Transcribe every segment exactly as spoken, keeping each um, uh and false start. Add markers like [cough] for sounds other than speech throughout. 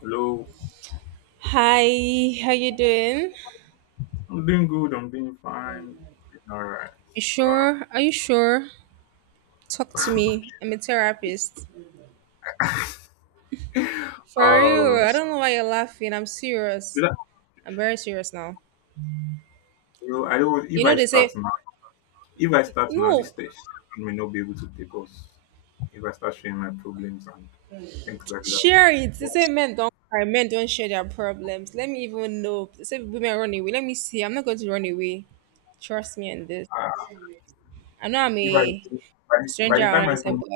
Hello, Hi, how you doing? I'm doing good. I'm doing fine. All right. You So, sure? Are you sure? Talk to me. I'm a therapist. uh, For real, um, I don't know why you're laughing. I'm you serious. know, I'm very serious now. you know, I don't. If You know I they say start now, if I start now, this no, station may not be able to take us. If I start sharing my problems and things like that, share it. They but say men don't cry, men don't share their problems. Let me even know. They say women run away. Let me see. I'm not going to run away. Trust me on this. uh, I know I'm if I by a the, by stranger the around, time I finish, but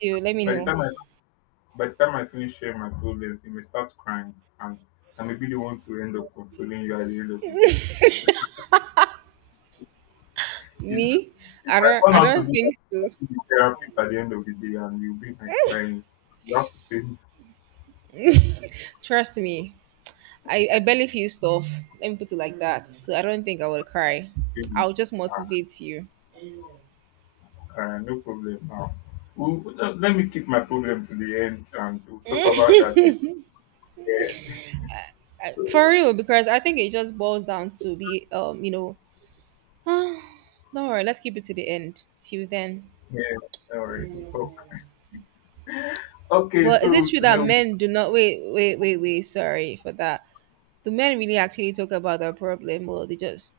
you let me by the know. time I by the time I finish sharing my problems, you may start crying, and I may be the one to end up consoling you at the end of the day. So, It's, Me? It I might don't turn I out to be don't that think I'll so. be the therapist at the end of the day and you'll be my client. You have to pay me. Trust me. I, I barely feel stuff. Let me put it like that. So I don't think I will cry. pay me. I'll just Ah, motivate you, ah, no problem now. We'll, let let me keep my problem to the end and we'll talk about that later. Yeah, for real, because I think it just boils down to be um you know [sighs] don't worry, let's keep it to the end till then. yeah, don't worry, we'll talk. Okay, But is so it true today, that we- men do not, wait, wait, wait, wait, sorry for that? Do men really actually talk about their problem, or they just...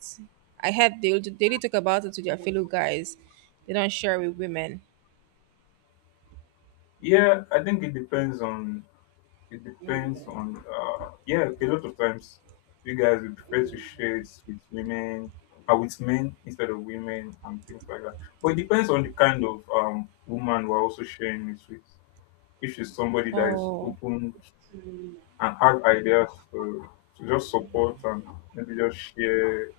I heard they they only talk about it to their fellow guys. They don't share with women. Yeah, I think it depends on It depends on, uh, yeah, a lot of times you guys would prefer to share it with women, uh, with men instead of women and things like that. But it depends on the kind of um, woman we're also sharing it with. If she's somebody that is Oh. open and has ideas to, to just support and maybe just share,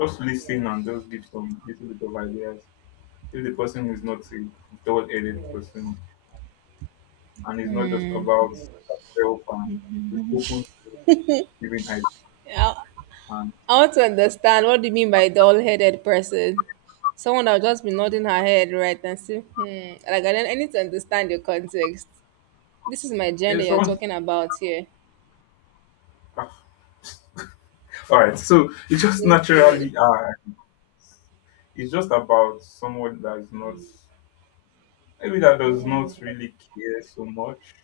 just listen and just give some little bit of ideas. If the person is not a dull-headed person and it's not just Hmm. about herself and is open to giving. I, And, I want to understand, what do you mean by doll headed person? Someone that'll just be nodding her head, right, and say, hmm? Like, I don't... I need to understand your context. This is my yeah, gender you're someone. talking about here. [laughs] All right, so it just Listening. naturally acts. It's just about someone that is not, maybe that does not really care so much,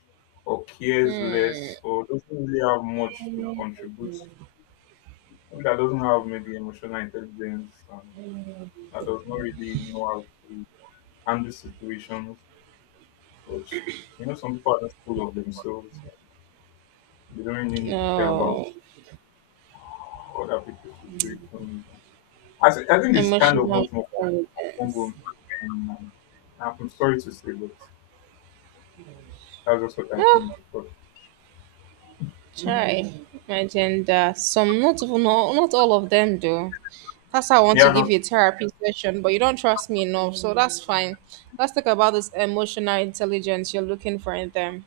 or cares Hmm. less, or doesn't really have much to contribute. Maybe that doesn't have maybe emotional intelligence, and that does not really know how to handle situations. Which you know, some people are just full of themselves. They don't really care about No. other people's situations. I, thi- I think it's kind of Emotional much more. Will. intelligence. And I'm sorry to say, but that's just what I think. Ah, But try. My gender. Some, not even all not all of them do. That's how I want they to are give not. you a therapy session, but you don't trust me enough, so that's fine. Let's talk about this emotional intelligence you're looking for in them.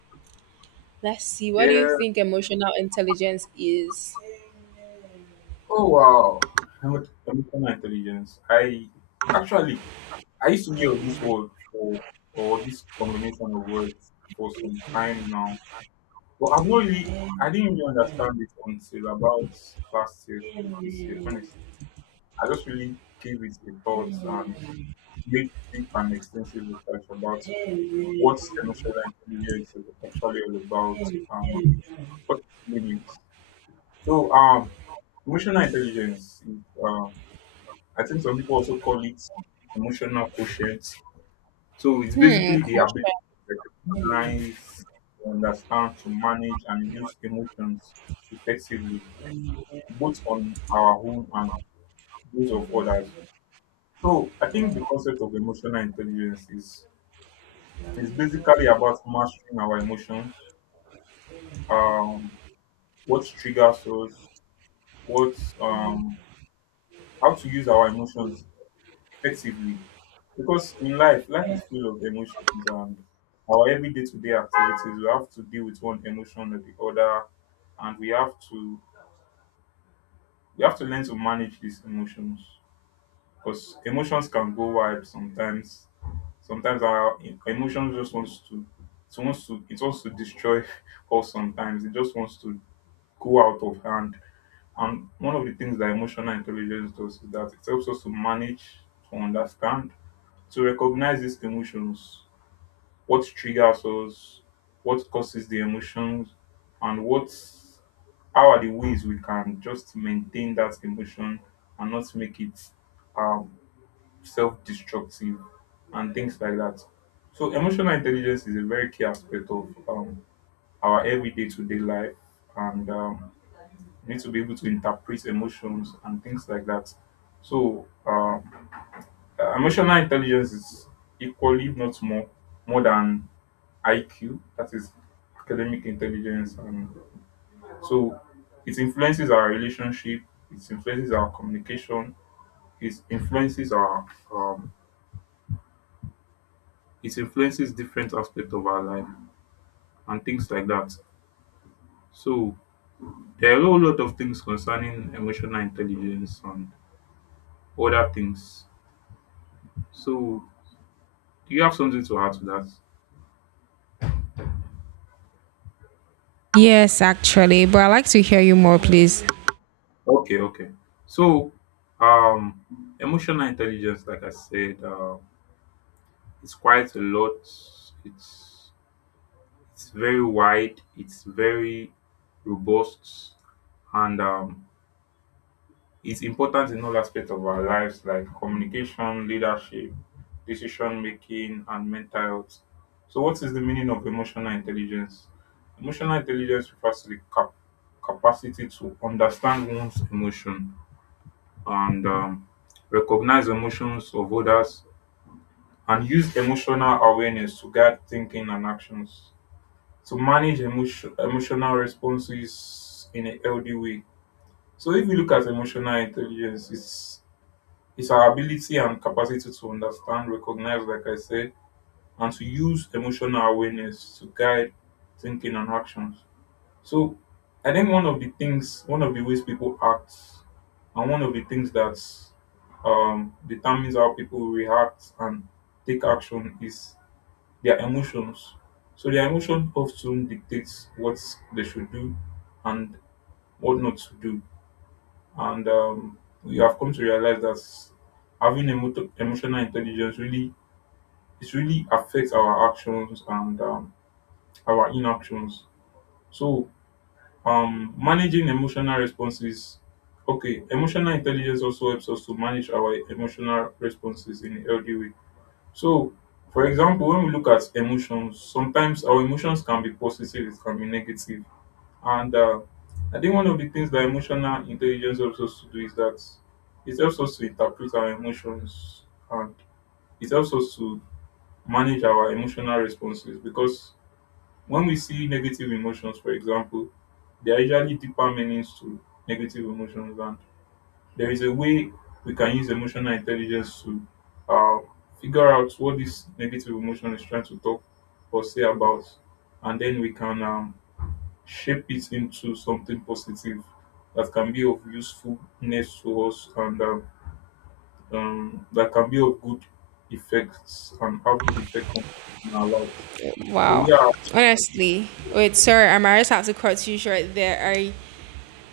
Let's see. What do you Yeah. think emotional intelligence is? Oh wow. Emo- Emotional intelligence. I, actually, I used to hear this word for, or this combination of words, for some time now. But I've not really I didn't really understand it until about last year, through this year. Honestly. I just really gave it a thought and made deep and extensive research about what emotional intelligence is actually all about, and what limits. So, um, emotional intelligence is, uh, I think some people also call it emotional quotient. So, it's Hmm, basically the ability question. to recognize, to understand, to manage, and use emotions effectively, both on our own and those of others. So, I think the concept of emotional intelligence is is basically about mastering our emotions. Um, what triggers us, what um how to use our emotions effectively. Because in life, life is full of emotions, and our everyday to day activities, we have to deal with one emotion or the other, and we have to we have to learn to manage these emotions. Because emotions can go wild sometimes. Sometimes our e- emotions just wants to it wants to it wants to destroy [laughs] us sometimes. It just wants to go out of hand. And one of the things that emotional intelligence does is that it helps us to manage, to understand, to recognize these emotions, what triggers us, what causes the emotions, and what how are the ways we can just maintain that emotion and not make it um, self-destructive and things like that. So emotional intelligence is a very key aspect of um, our everyday to day life, and um, you need to be able to interpret emotions and things like that. So, um, uh, emotional intelligence is equally, if not more, more than I Q. That is academic intelligence, and so it influences our relationship. It influences our communication. It influences our. Um, it influences different aspects of our life and things like that. So there are a whole lot of things concerning emotional intelligence and other things. So, do you have something to add to that? Yes, actually, but I'd like to hear you more, please. Okay, okay. So, um, emotional intelligence, like I said, uh, it's quite a lot. It's it's very wide. It's very robust, and um, it's important in all aspects of our lives, like communication, leadership, decision making, and mental health. So, what is the meaning of emotional intelligence? Emotional intelligence refers to the cap- capacity to understand one's emotion, and um, recognize emotions of others, and use emotional awareness to guide thinking and actions, to manage emotion, emotional responses in a healthy way. So if you look at emotional intelligence, it's it's our ability and capacity to understand, recognize, like I said, and to use emotional awareness to guide thinking and actions. So I think one of the things, one of the ways people act, and one of the things that um, determines how people react and take action, is their emotions. So their emotion often dictates what they should do and what not to do. And um, we have come to realize that having emo- emotional intelligence really, it really affects our actions and um, our inactions. So, Um, managing emotional responses. Okay, emotional intelligence also helps us to manage our emotional responses in a healthy way. So, for example, when we look at emotions, sometimes our emotions can be positive, it can be negative. And uh, I think one of the things that emotional intelligence helps us to do is that it helps us to interpret our emotions, and it helps us to manage our emotional responses, because when we see negative emotions, for example, there are usually deeper meanings to negative emotions, and there is a way we can use emotional intelligence to uh, figure out what this negative emotion is trying to talk or say about, and then we can um, shape it into something positive that can be of usefulness to us, and um, um, that can be of good effects and have good effect on our lives. So Wow. yeah. Honestly, wait, sorry, I might just have to cut you short there. I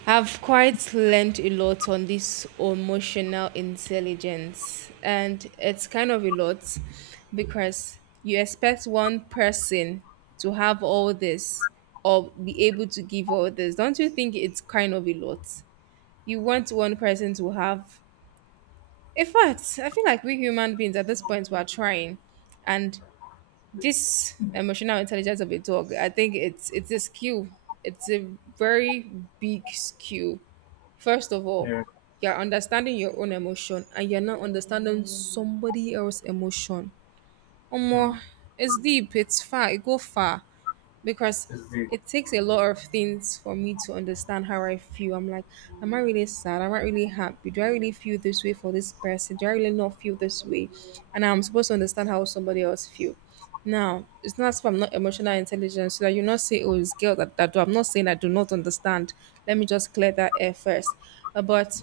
have quite learned a lot on this emotional intelligence, and it's kind of a lot, because you expect one person to have all this, or be able to give all this. Don't you think it's kind of a lot you want one person to have? In fact, I feel like we human beings at this point, we are trying, and this emotional intelligence of a dog, I think it's it's a skill. It's a very big skill. First of all, Yeah. you're understanding your own emotion, and you're not understanding somebody else's emotion. Mm. Omo, it's deep. It's far. It go far, because is the it takes a lot of things for me to understand how I feel. I'm like, am I really sad? Am I really happy? Do I really feel this way for this person? Do I really not feel this way? And I'm supposed to understand how somebody else feel. Now, it's not as if I'm not emotional intelligence, so that you not say, oh, it's girl that, that do. I'm not saying I do not understand. Let me just clear that air first. Uh, But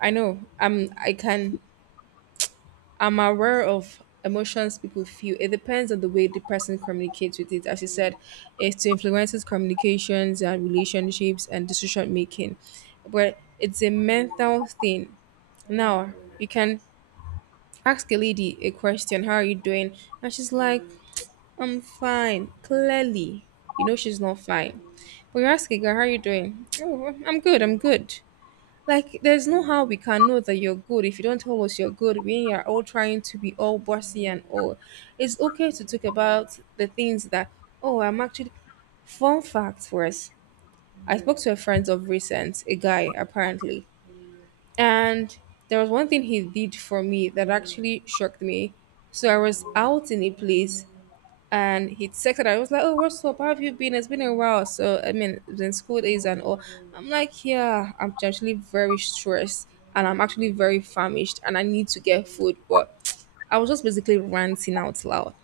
I know I'm I can I'm aware of emotions people feel. It depends on the way the person communicates with it. As you said, it influences communications and relationships and decision making. But it's a mental thing. Now, you can ask a lady a question, how are you doing? And she's like, I'm fine. Clearly. You know she's not fine. But you ask a girl, how are you doing? Oh, I'm good, I'm good. Like, there's no how we can know that you're good if you don't tell us you're good when you're all trying to be all bossy and all. It's okay to talk about the things that, oh, I'm actually... Fun fact for us, I spoke to a friend of recent, a guy apparently, and there was one thing he did for me that actually shocked me. So I was out in a place and he texted her. I was like, "Oh, what's up? How have you been? It's been a while." So I mean, then school days and all. I'm like, "Yeah, I'm actually very stressed, and I'm actually very famished, and I need to get food." But [tsk] I was just basically ranting out loud.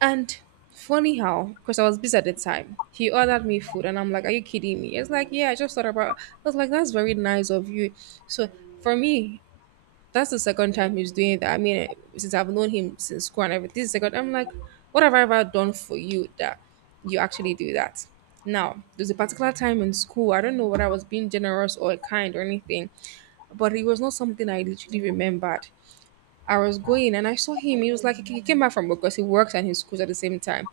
And funny how, because I was busy at the time, he ordered me food, and I'm like, "Are you kidding me?" It's like, "Yeah, I just thought about." I was like, "That's very nice of you." So for me, that's the second time he's doing that. I mean, since I've known him since school and everything, this is the second. I'm like, what have I ever done for you that you actually do that? Now, there's a particular time in school. I don't know whether I was being generous or kind or anything, but it was not something I literally remembered. I was going and I saw him. He was like, he came back from work, because he works and his schools at the same time.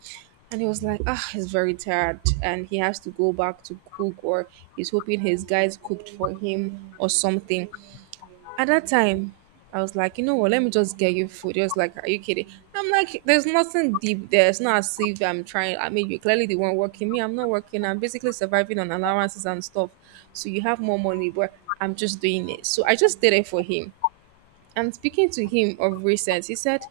And he was like, ah, he's very tired and he has to go back to cook, or he's hoping his guys cooked for him or something. At that time, I was like, you know what, let me just get you food. He was like, are you kidding? I'm like, there's nothing deep there. It's not as if I'm trying. I mean, you're clearly the one working. Me, I'm not working. I'm basically surviving on allowances and stuff. So you have more money, but I'm just doing it. So I just did it for him. And speaking to him of recent, he said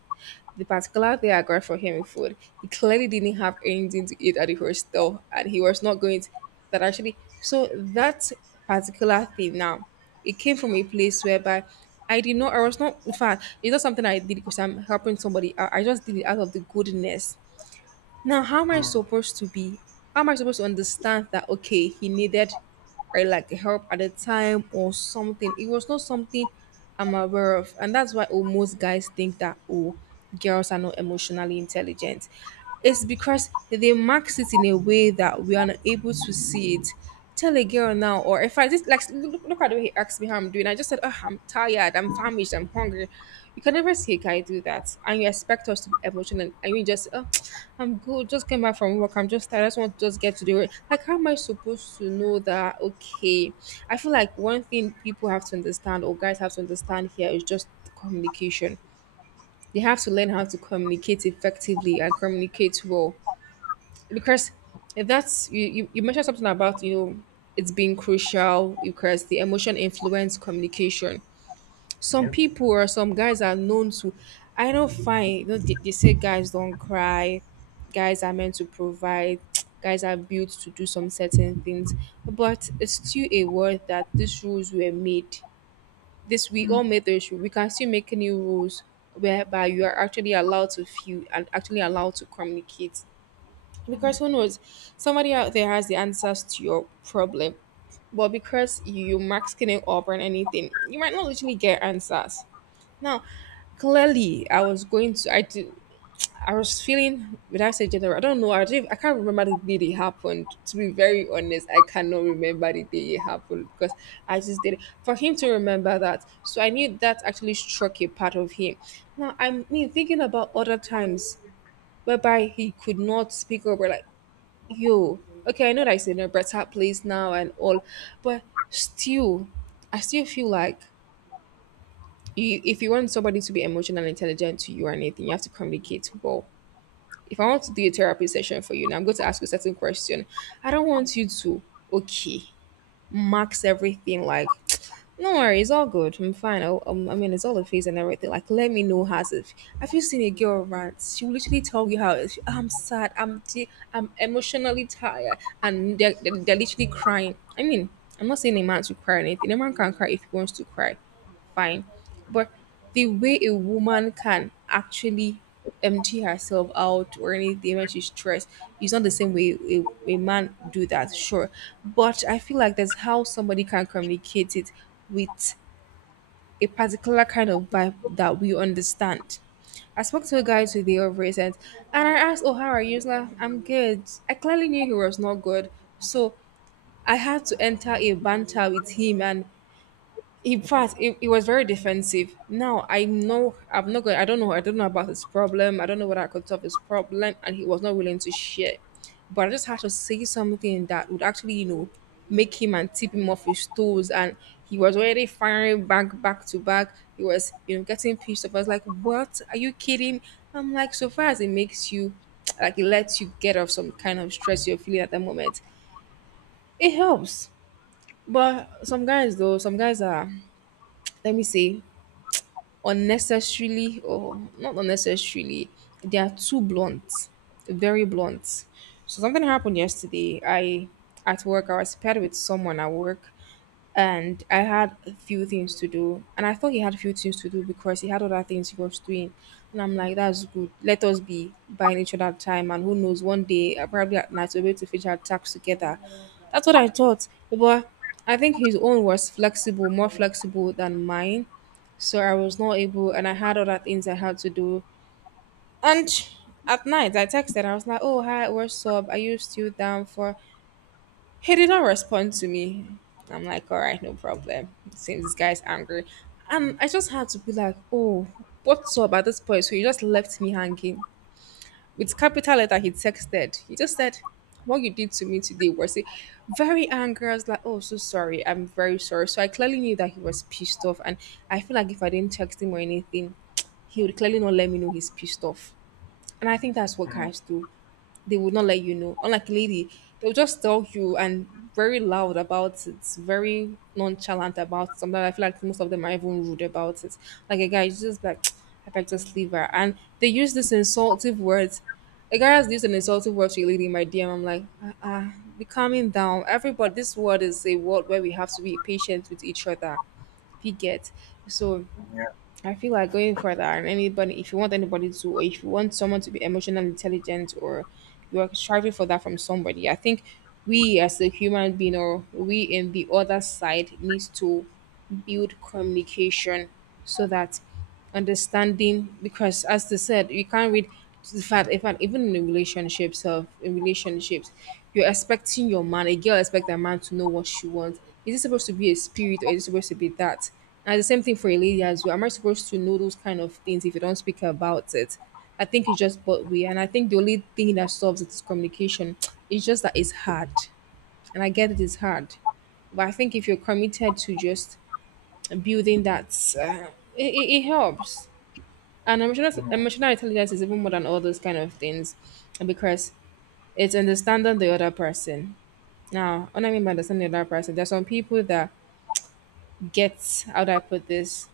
the particular day I got for him food, he clearly didn't have anything to eat at the hostel and he was not going to... that actually... so that particular thing now, it came from a place whereby I did not, I was not... in fact, it's not something I did because I'm helping somebody out. I just did it out of the goodness. Now, how am I Mm. supposed to be? How am I supposed to understand that, okay, he needed or like help at the time or something? It was not something I'm aware of, and that's why, oh, most guys think that, oh, girls are not emotionally intelligent. It's because they max it in a way that we are not able to see it. Tell a girl now, or if I just like, look, look at the way he asked me how I'm doing, I just said, oh, I'm tired, I'm famished, I'm hungry. You can never see a guy do that, and you expect us to be emotional. And you just, oh, [tsk] I'm good, just came back from work, I'm just tired, I just want to just get to the work. Like, how am I supposed to know that, okay? I feel like one thing people have to understand, or guys have to understand here, is just communication. They have to learn how to communicate effectively and communicate well, because if that's you, you, you, mentioned something about, you know it's being crucial, because the emotion influence communication. Some Yeah. people or some guys are known to... I know, fine. You know, they, they say guys don't cry, guys are meant to provide, [tsk] guys are built to do some certain things. But it's still a word, that these rules were made, this, we Mm. all made those rules, we can still make new rules, whereby you are actually allowed to feel and actually allowed to communicate, Mm. because who knows, somebody out there has the answers to your problem. But because you masking it up and anything, you might not literally get answers. Now, clearly, I was going to, I do, I was feeling, would I say general? I don't know. I don't, I can't remember the day it happened. To be very honest, I cannot remember the day it happened, because I just did it. For him to remember that, so I knew that actually struck a part of him. Now, I mean, thinking about other times whereby he could not speak up, or like, yo, okay, I know that it's in a better place now and all, but still, I still feel like, you, if you want somebody to be emotionally intelligent to you or anything, you have to communicate well. If I want to do a therapy session for you and I'm going to ask you a certain question, I don't want you to, okay, marks everything like [tsk] no worry, it's all good. I'm fine. I, um, I mean, it's all a phase and everything. Like, let me know how's it. Have you seen a girl rant? She will literally tell you how it's- I'm sad, I'm de- I'm emotionally tired, and they're, they're, they're literally crying. I mean, I'm not saying a man should cry or anything. A man can cry if he wants to cry, fine. But the way a woman can actually empty herself out or anything when she's stressed is not the same way a, a man do that, sure. But I feel like that's how somebody can communicate it with a particular kind of vibe that we understand. I spoke to a guy today of recent, and I asked, "Oh, how are you?" He's like, "I'm good." I clearly knew he was not good. So I had to enter a banter with him, and he passed. it it was very defensive. Now I know I'm not going. I don't know. I don't know about his problem. I don't know whether I could solve his problem, and he was not willing to share. But I just had to say something that would actually, you know, make him and tip him off his toes. And he was already firing back, back to back. He was, you know, getting pissed off. I was like, "What? Are you kidding?" I'm like, so far as it makes you, like, it lets you get off some kind of stress you're feeling at the moment. It helps. But some guys, though, some guys are, let me say, unnecessarily or not unnecessarily, they are too blunt, very blunt. So something happened yesterday. I At work, i was paired with someone at work, and I had a few things to do, and I thought he had a few things to do because he had other things he was doing. And I'm like, that's good, let us be buying each other time, and who knows, one day, uh, probably at night, we'll be able to finish our tasks together. That's what I thought. But I think his own was flexible, more flexible than mine. So I was not able, and I had other things I had to do. And at night, I texted. I was like, "Oh, hi, what's up? Are you still down for." He did not respond to me. I'm like, all right, no problem. Seems this guy's angry. And I just had to be like, "Oh, what's up?" At this point, so he just left me hanging. With capital letter, he texted. He just said, "What you did to me today was it, very angry." I was like, "Oh, so sorry. I'm very sorry." So I clearly knew that he was pissed off, and I feel like if I didn't text him or anything, he would clearly not let me know he's pissed off. And I think that's what Mm. guys do. They would not let you know. Unlike lady, they'll just tell you, and very loud about it, very nonchalant about something. I feel like most of them are even rude about it. Like a guy is just like, [tsk] I beg just leave her. And they use this insultive words. A guy has used an insultive word to a lady in my D M. I'm like, ah, ah, be calming down. Everybody, this world is a world where we have to be patient with each other. If you get, so Yeah. I feel like going further, and anybody, if you want anybody to, or if you want someone to be emotionally intelligent, or you are striving for that from somebody, I think we as a human being, or we in the other side, needs to build communication so that understanding, because as they said, you can't read the fact. In fact, even in relationships, of in relationships, you're expecting your man, a girl expect a man to know what she wants. Is it supposed to be a spirit, or is it supposed to be that? And the same thing for a lady as well. Am I supposed to know those kind of things if you don't speak about it? I think it's just what we, and I think the only thing that solves it is communication. [tsk] It's just that it's hard, and I get it is hard. But I think if you're committed to just building that, uh, it, it it helps. And emotional, Mm. emotional intelligence is even more than all those kind of things, because it's understanding the other person. Now, what I mean by understanding the other person, there's some people that get, how do I put this,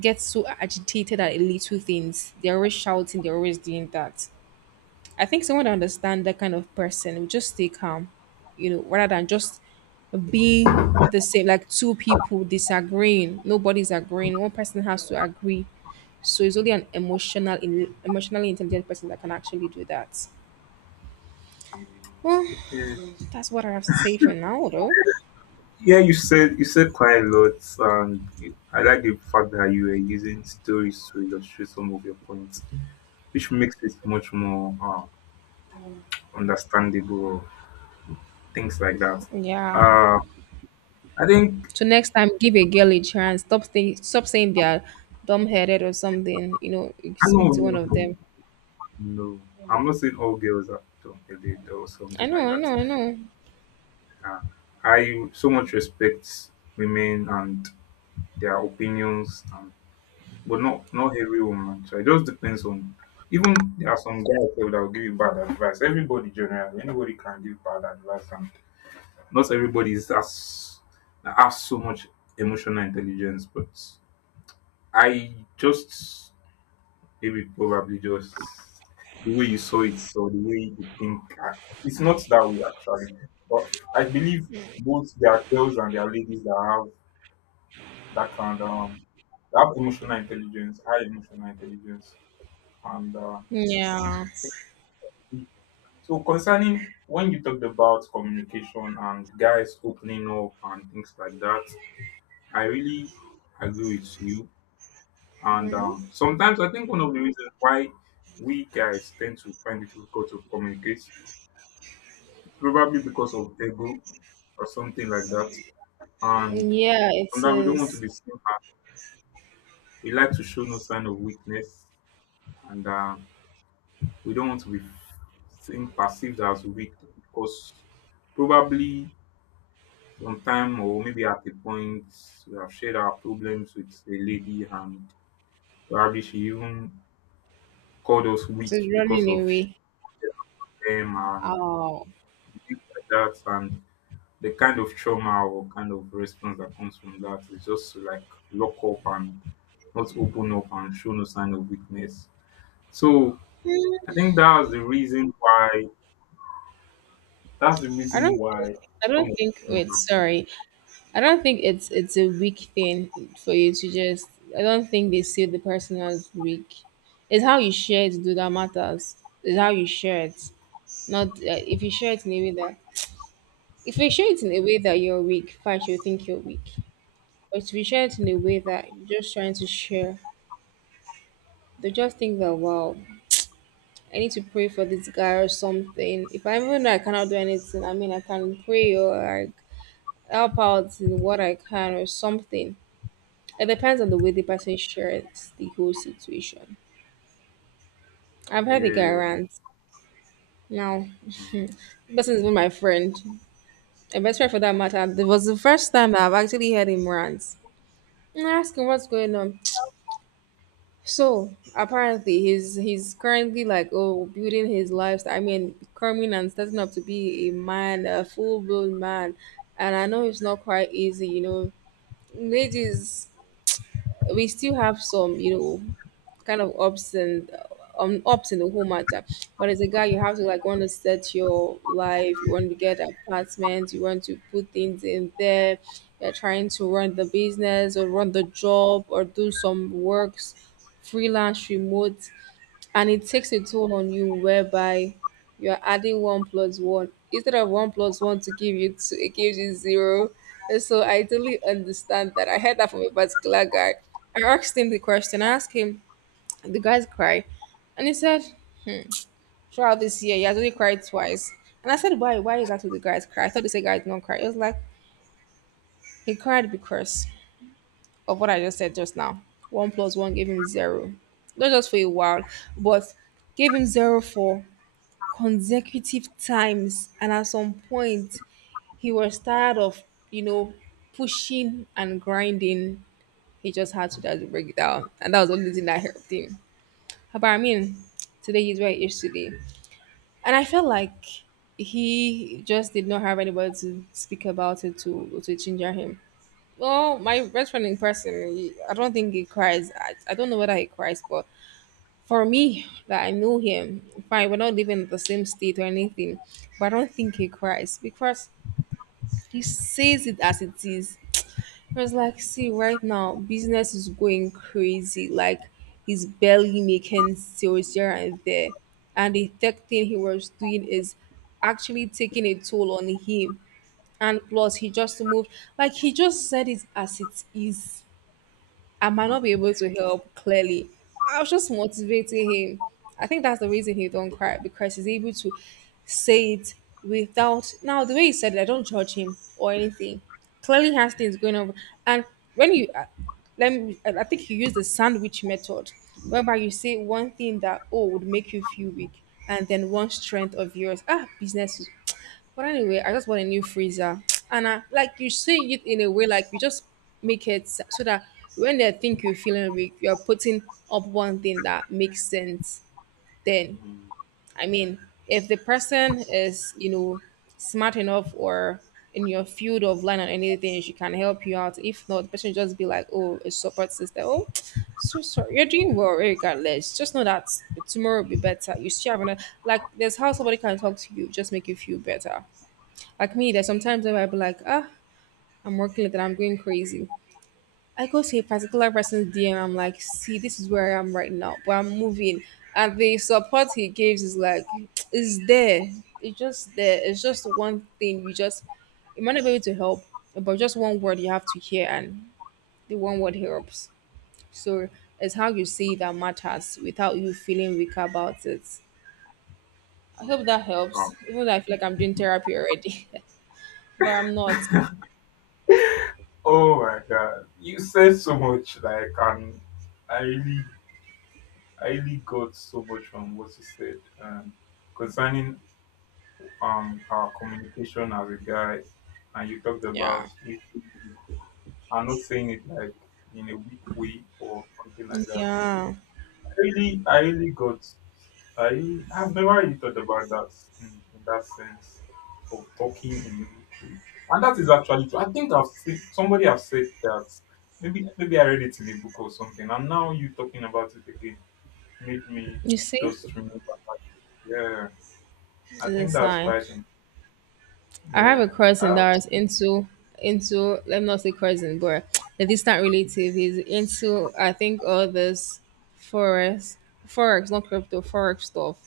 get so agitated at little things. They're always shouting, they're always doing that. I think someone that understands that kind of person will just stay calm, you know, rather than just being the same, like two people disagreeing. Nobody's agreeing. One person has to agree. So it's only an emotional, emotionally intelligent person that can actually do that. Well, Yeah. that's what I have to say for now, though. Yeah, you said you said quite a lot, and you- I like the fact that you were using stories to illustrate some of your points, which makes it much more, uh, understandable, things like that. Yeah. Uh, I think So next time, give a girl a chance. Stop saying, stop saying they are dumb-headed or something. You know, you I know, speak to one no, of no, them. no. I'm not saying all girls are dumb headed or I something like know, I know, that. I know. Uh, I so much respect women and their opinions, but not not every woman. So it just depends on. Even there are some guys sef that will give you bad advice. Everybody generally, anybody can give bad advice, and not everybody is as, that has so much emotional intelligence. But I just, maybe probably just the way you saw it, so the way you think. uh, It's not that way actually, but I believe, both there are girls and there are ladies that have that kind of um, that have emotional intelligence, high emotional intelligence. And uh, Yeah. thank you. So, concerning when you talked about communication and guys opening up and things like that, I really agree with you. And um, sometimes I think one of the reasons why we guys tend to find it difficult to communicate is probably because of ego or something like that. And Yeah, it sometimes we don't want to is. be seen as, we like to show no sign of weakness, and uh, we don't want to be seen, perceived as weak, because probably sometime or maybe at a point we have shared our problems with a lady, and probably she even called us It weak is because running of away. shame and Oh, things like that, and the kind of trauma or kind of response that comes from that is just to, like, lock up and not open up and show no sign of weakness. So I think that's the reason why that's the I reason don't think. why I some of don't these think. things Wait, happen. sorry. I don't think it's it's a weak thing for you to just. I don't think they see the person as weak. It's how you share it do that matters. It's how you share it. Not uh, if you share it in a way that, if you share it in a way that you're weak, fine, she'll think you're weak. But if you share it in a way that you're just trying to share, they just think that wow, I need to pray for this guy or something. If I even know I cannot do anything, I mean, I can pray, or like help out in what I can or something. It depends on the way the person shares the whole situation. I've heard the guy Yeah. rant. Now, [laughs] Mm. the person is my friend, a best friend for that matter. It was the first time I've actually heard him rant. And I asked him what's going on. So apparently he's he's currently like, oh, building his lifestyle. I mean coming and starting up to be a man, a full blown man. And I know it's not quite easy, you know. Ladies, we still have some, you know, kind of ups and um ups in the whole matter. But as a guy, you have to like want to set your life. You want to get apartment. You want to put things in there. You're trying to run the business or run the job or do some works, freelance, remote. And it takes a toll on you whereby you're adding one plus one, instead of one plus one to give you two, it gives you zero. And so I totally understand that. I heard that from a particular guy. I asked him the question. I asked him, the guy's cry, and he said, "Hmm, throughout this year, he has only cried twice." And I said, "Why? Why is that? What, the guys cry?" I thought they said guys don't cry. It was like he cried because of what I just said just now. One plus one gave him zero, not just for a while, but gave him zero for consecutive times, and at some point he was tired of you know pushing and grinding. He just had to Mm. just break it down, and that was the only thing that helped him. But I mean, today he's where he is today. And I felt like he just did not have anybody to speak about it to to ginger him. Well, my best friend in person, he, i don't think he cries. I, I don't know whether he cries, but for me, that I know him, fine, we're not living in the same state or anything, but I don't think he cries because he says it as it is. I was like, see, right now, business is going crazy. Like, he's barely making sales here and there. And the tech thing he was doing is actually taking a toll on him. And plus, he just moved. Like, he just said it as it is. I Mm. might not be Mm. able to help clearly. I was just motivating him. I think that's the reason he don't cry, because he's able to say it without. Now, the way he said it, I don't judge him or anything. Clearly has things going on, and when you uh, let me, I I think you use the sandwich method, whereby you say one thing that, oh, would make you feel weak, and then one strength of yours. Ah, business, but anyway, I just want a new freezer. [tsk] And I, like you say it in a way like you just make it s- so that when they think you're feeling weak, you're putting up one thing that makes sense. Then, Mm. I mean, if the person is, you know, smart enough or in your field of line or anything, she can help you out. If not, the person just be like, oh, a support system. Oh, [tsk] so sorry. You're doing well regardless. Just know that tomorrow will be better. You still have another, like, there's how somebody can talk to you, just make you feel better. Like me, there's sometimes where I'll be like, ah, I'm working late and I'm going crazy. I go to a particular person's D M, I'm like, see, this is where I am right now, but I'm moving. And the support he gives is like, [tsk] it's there. It's just there. It's just one thing. You just, you might not be able to help, but just one word you have to hear, and the one word helps. So it's how you say that matters without you feeling weak about it. I Mm. hope that helps. Wow. Even though I feel like I'm doing therapy already, [laughs] but I'm not. Oh my god, you said so much. Like, um, I really, I really got so much from what you said, um, concerning um our communication as a guy, and you talked about Yeah. we. I'm not saying it like in a weak way or something like that. Yeah. Really, I really got, I have never really thought about that in, in that sense, of talking in a book way. And that is actually true. I think I've seen somebody have said that, maybe maybe I read it in a book or something, and now you talking about it again made me You see, just remember that. Yeah, it's I a think that's sign. quite, an- I have a yeah. cousin Oh, that is into into let me not say cousin, but a distant relative. He's into I think all this forex, forex, not crypto, forex stuff,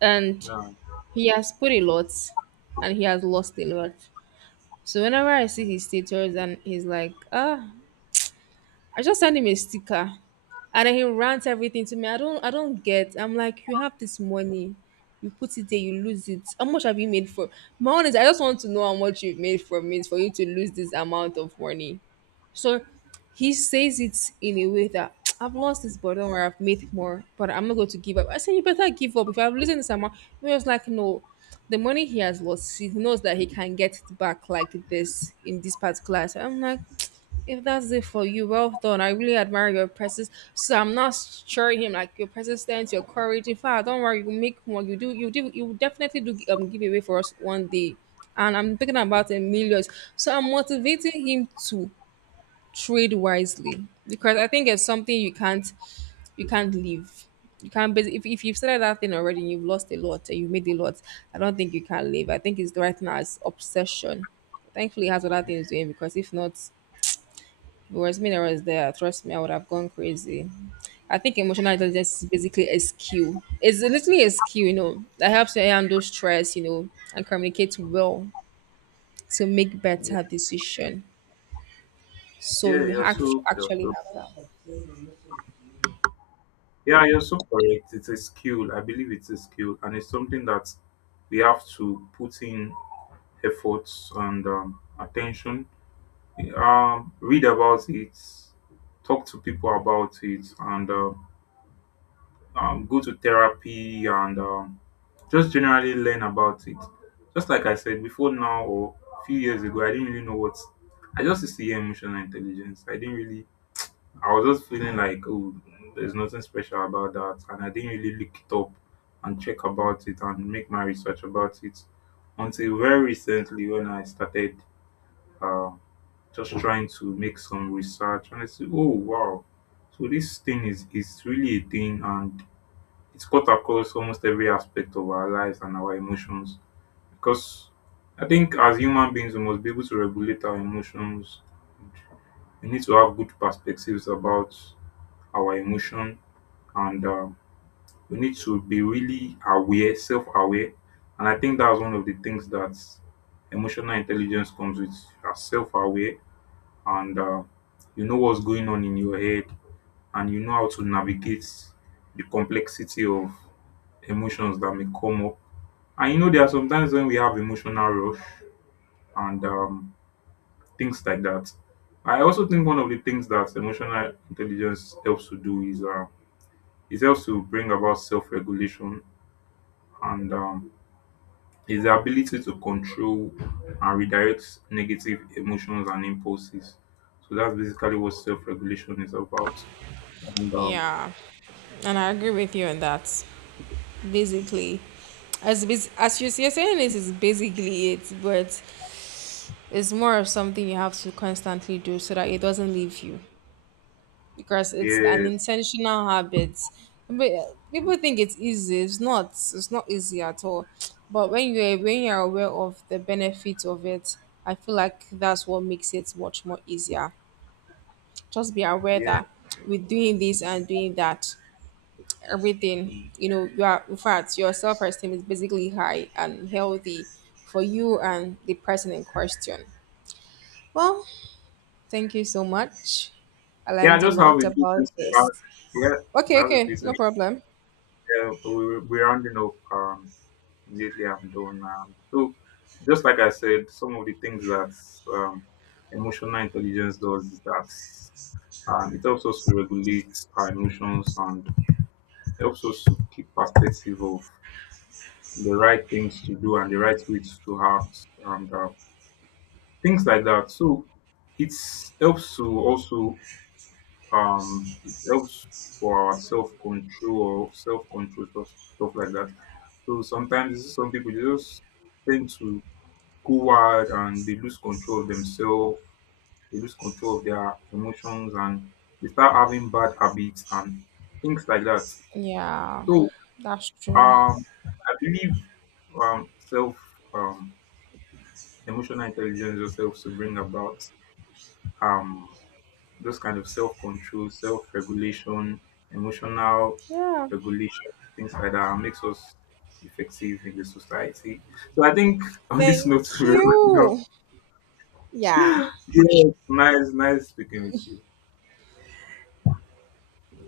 and he has put a lot, and he has lost a lot. So whenever I see his status and he's like, ah, I just sent him a sticker and then he rants everything to me. I don't I don't get. I'm like, you have this money, you put it there, you lose it. How much have you made for my own is I just want to know how much you've made from it for you to lose this amount of money. So he says it in a way that [tsk] I've lost this burden or I've made more, but I'm not going to give up. I said you better give up. If I have losing this amount, he was like, no. The money he has lost, he knows that he can get it back like this in this particular. So I'm like, if that's it for you, well done. I really admire your presence. So I'm not sure him like your persistence, your courage. In fact, don't worry, you make more. You do, you do, you definitely do um, give away for us one day. And I'm thinking about in millions. So I'm motivating him to trade wisely because I think it's something you can't, you can't leave. You can't basi- if if you've started that thing already, and you've lost a lot and you've made a lot. I don't think you can leave. I think it's right now it's obsession. Thankfully, he has other things doing because if not, if it was me that was there, trust me, I would have gone crazy. I think emotional intelligence is basically a skill. It's literally a skill, you know, that helps you handle stress, you know, and communicate well to make yeah, better decision. So yeah, you you're have to so, you're actually so, have that. yeah, you're so correct. It's a skill. I believe it's a skill, and it's something that we have to put in efforts and, um, attention. Um, read about it, talk to people about it, and uh, um, go to therapy, and um, just generally learn about it. Just like I said before now, or a few years ago, I didn't really know what. I just used to hear emotional intelligence. I didn't really, I was just feeling like, oh, there's nothing special about that. And I didn't really look it up and check about it and make my research about it until very recently when I started. Um, just trying to make some research, and I said, oh wow. So this thing is is really a thing, and it's cut across almost every aspect of our lives and our emotions. Because I think as human beings we must be able to regulate our emotions. We need to have good perspectives about our emotion, and um, we need to be really aware, self aware. And I think that's one of the things that emotional intelligence comes with. You are self aware, and uh, you know what's going on in your head, and you know how to navigate the complexity of emotions that may come up. And you know, there are sometimes when we have emotional rush and um, things like that. I also think one of the things that emotional intelligence helps to do is, uh, it helps to bring about self-regulation, and um, is the ability to control and redirect negative emotions and impulses. So that's basically what self-regulation is about. And um, Yeah, and I agree with you on that. Basically, as bas- as you- you're saying, this is basically it, but it's more of something you have to constantly do so that it doesn't leave you. Because it's an yes. intentional habit. But uh, Mm. People think it's easy. It's not. It's not easy at all. But when you're when you're aware of the benefit of it, I feel like that's what makes it much more easier. Just be aware Yeah. that with doing this and doing that, everything Mm. you know, you are in fact your self esteem is basically high and healthy for you and the person in question. Well, thank you so much. I Yeah. I learned a just have lot a few about things to add. this. Yeah, I Okay, have a few okay, no things. problem. Yeah, but we, we're rounding up. Um, immediately I'm done now. So just like I said, some of the things that um, emotional intelligence does is that um, it helps us to regulate our emotions and helps us to keep perspective of the right things to do and the right ways to act, and uh, things like that. So it helps to also, um it helps for our self control or self control stuff, stuff, like that. So sometimes you see some people, they just tend to go wild and they lose control of themselves, they lose control of their emotions, and they start having bad habits and things like that. Yeah, So, that's true. um I believe um self um emotional intelligence yourself, to bring about, um those kind of self-control, self-regulation, emotional Yeah, regulation, things like that, makes us effective in the society. So I think [laughs] on this note, [laughs] thank we're wrapping you. Yeah. up. [laughs] Yes, nice, nice speaking with you.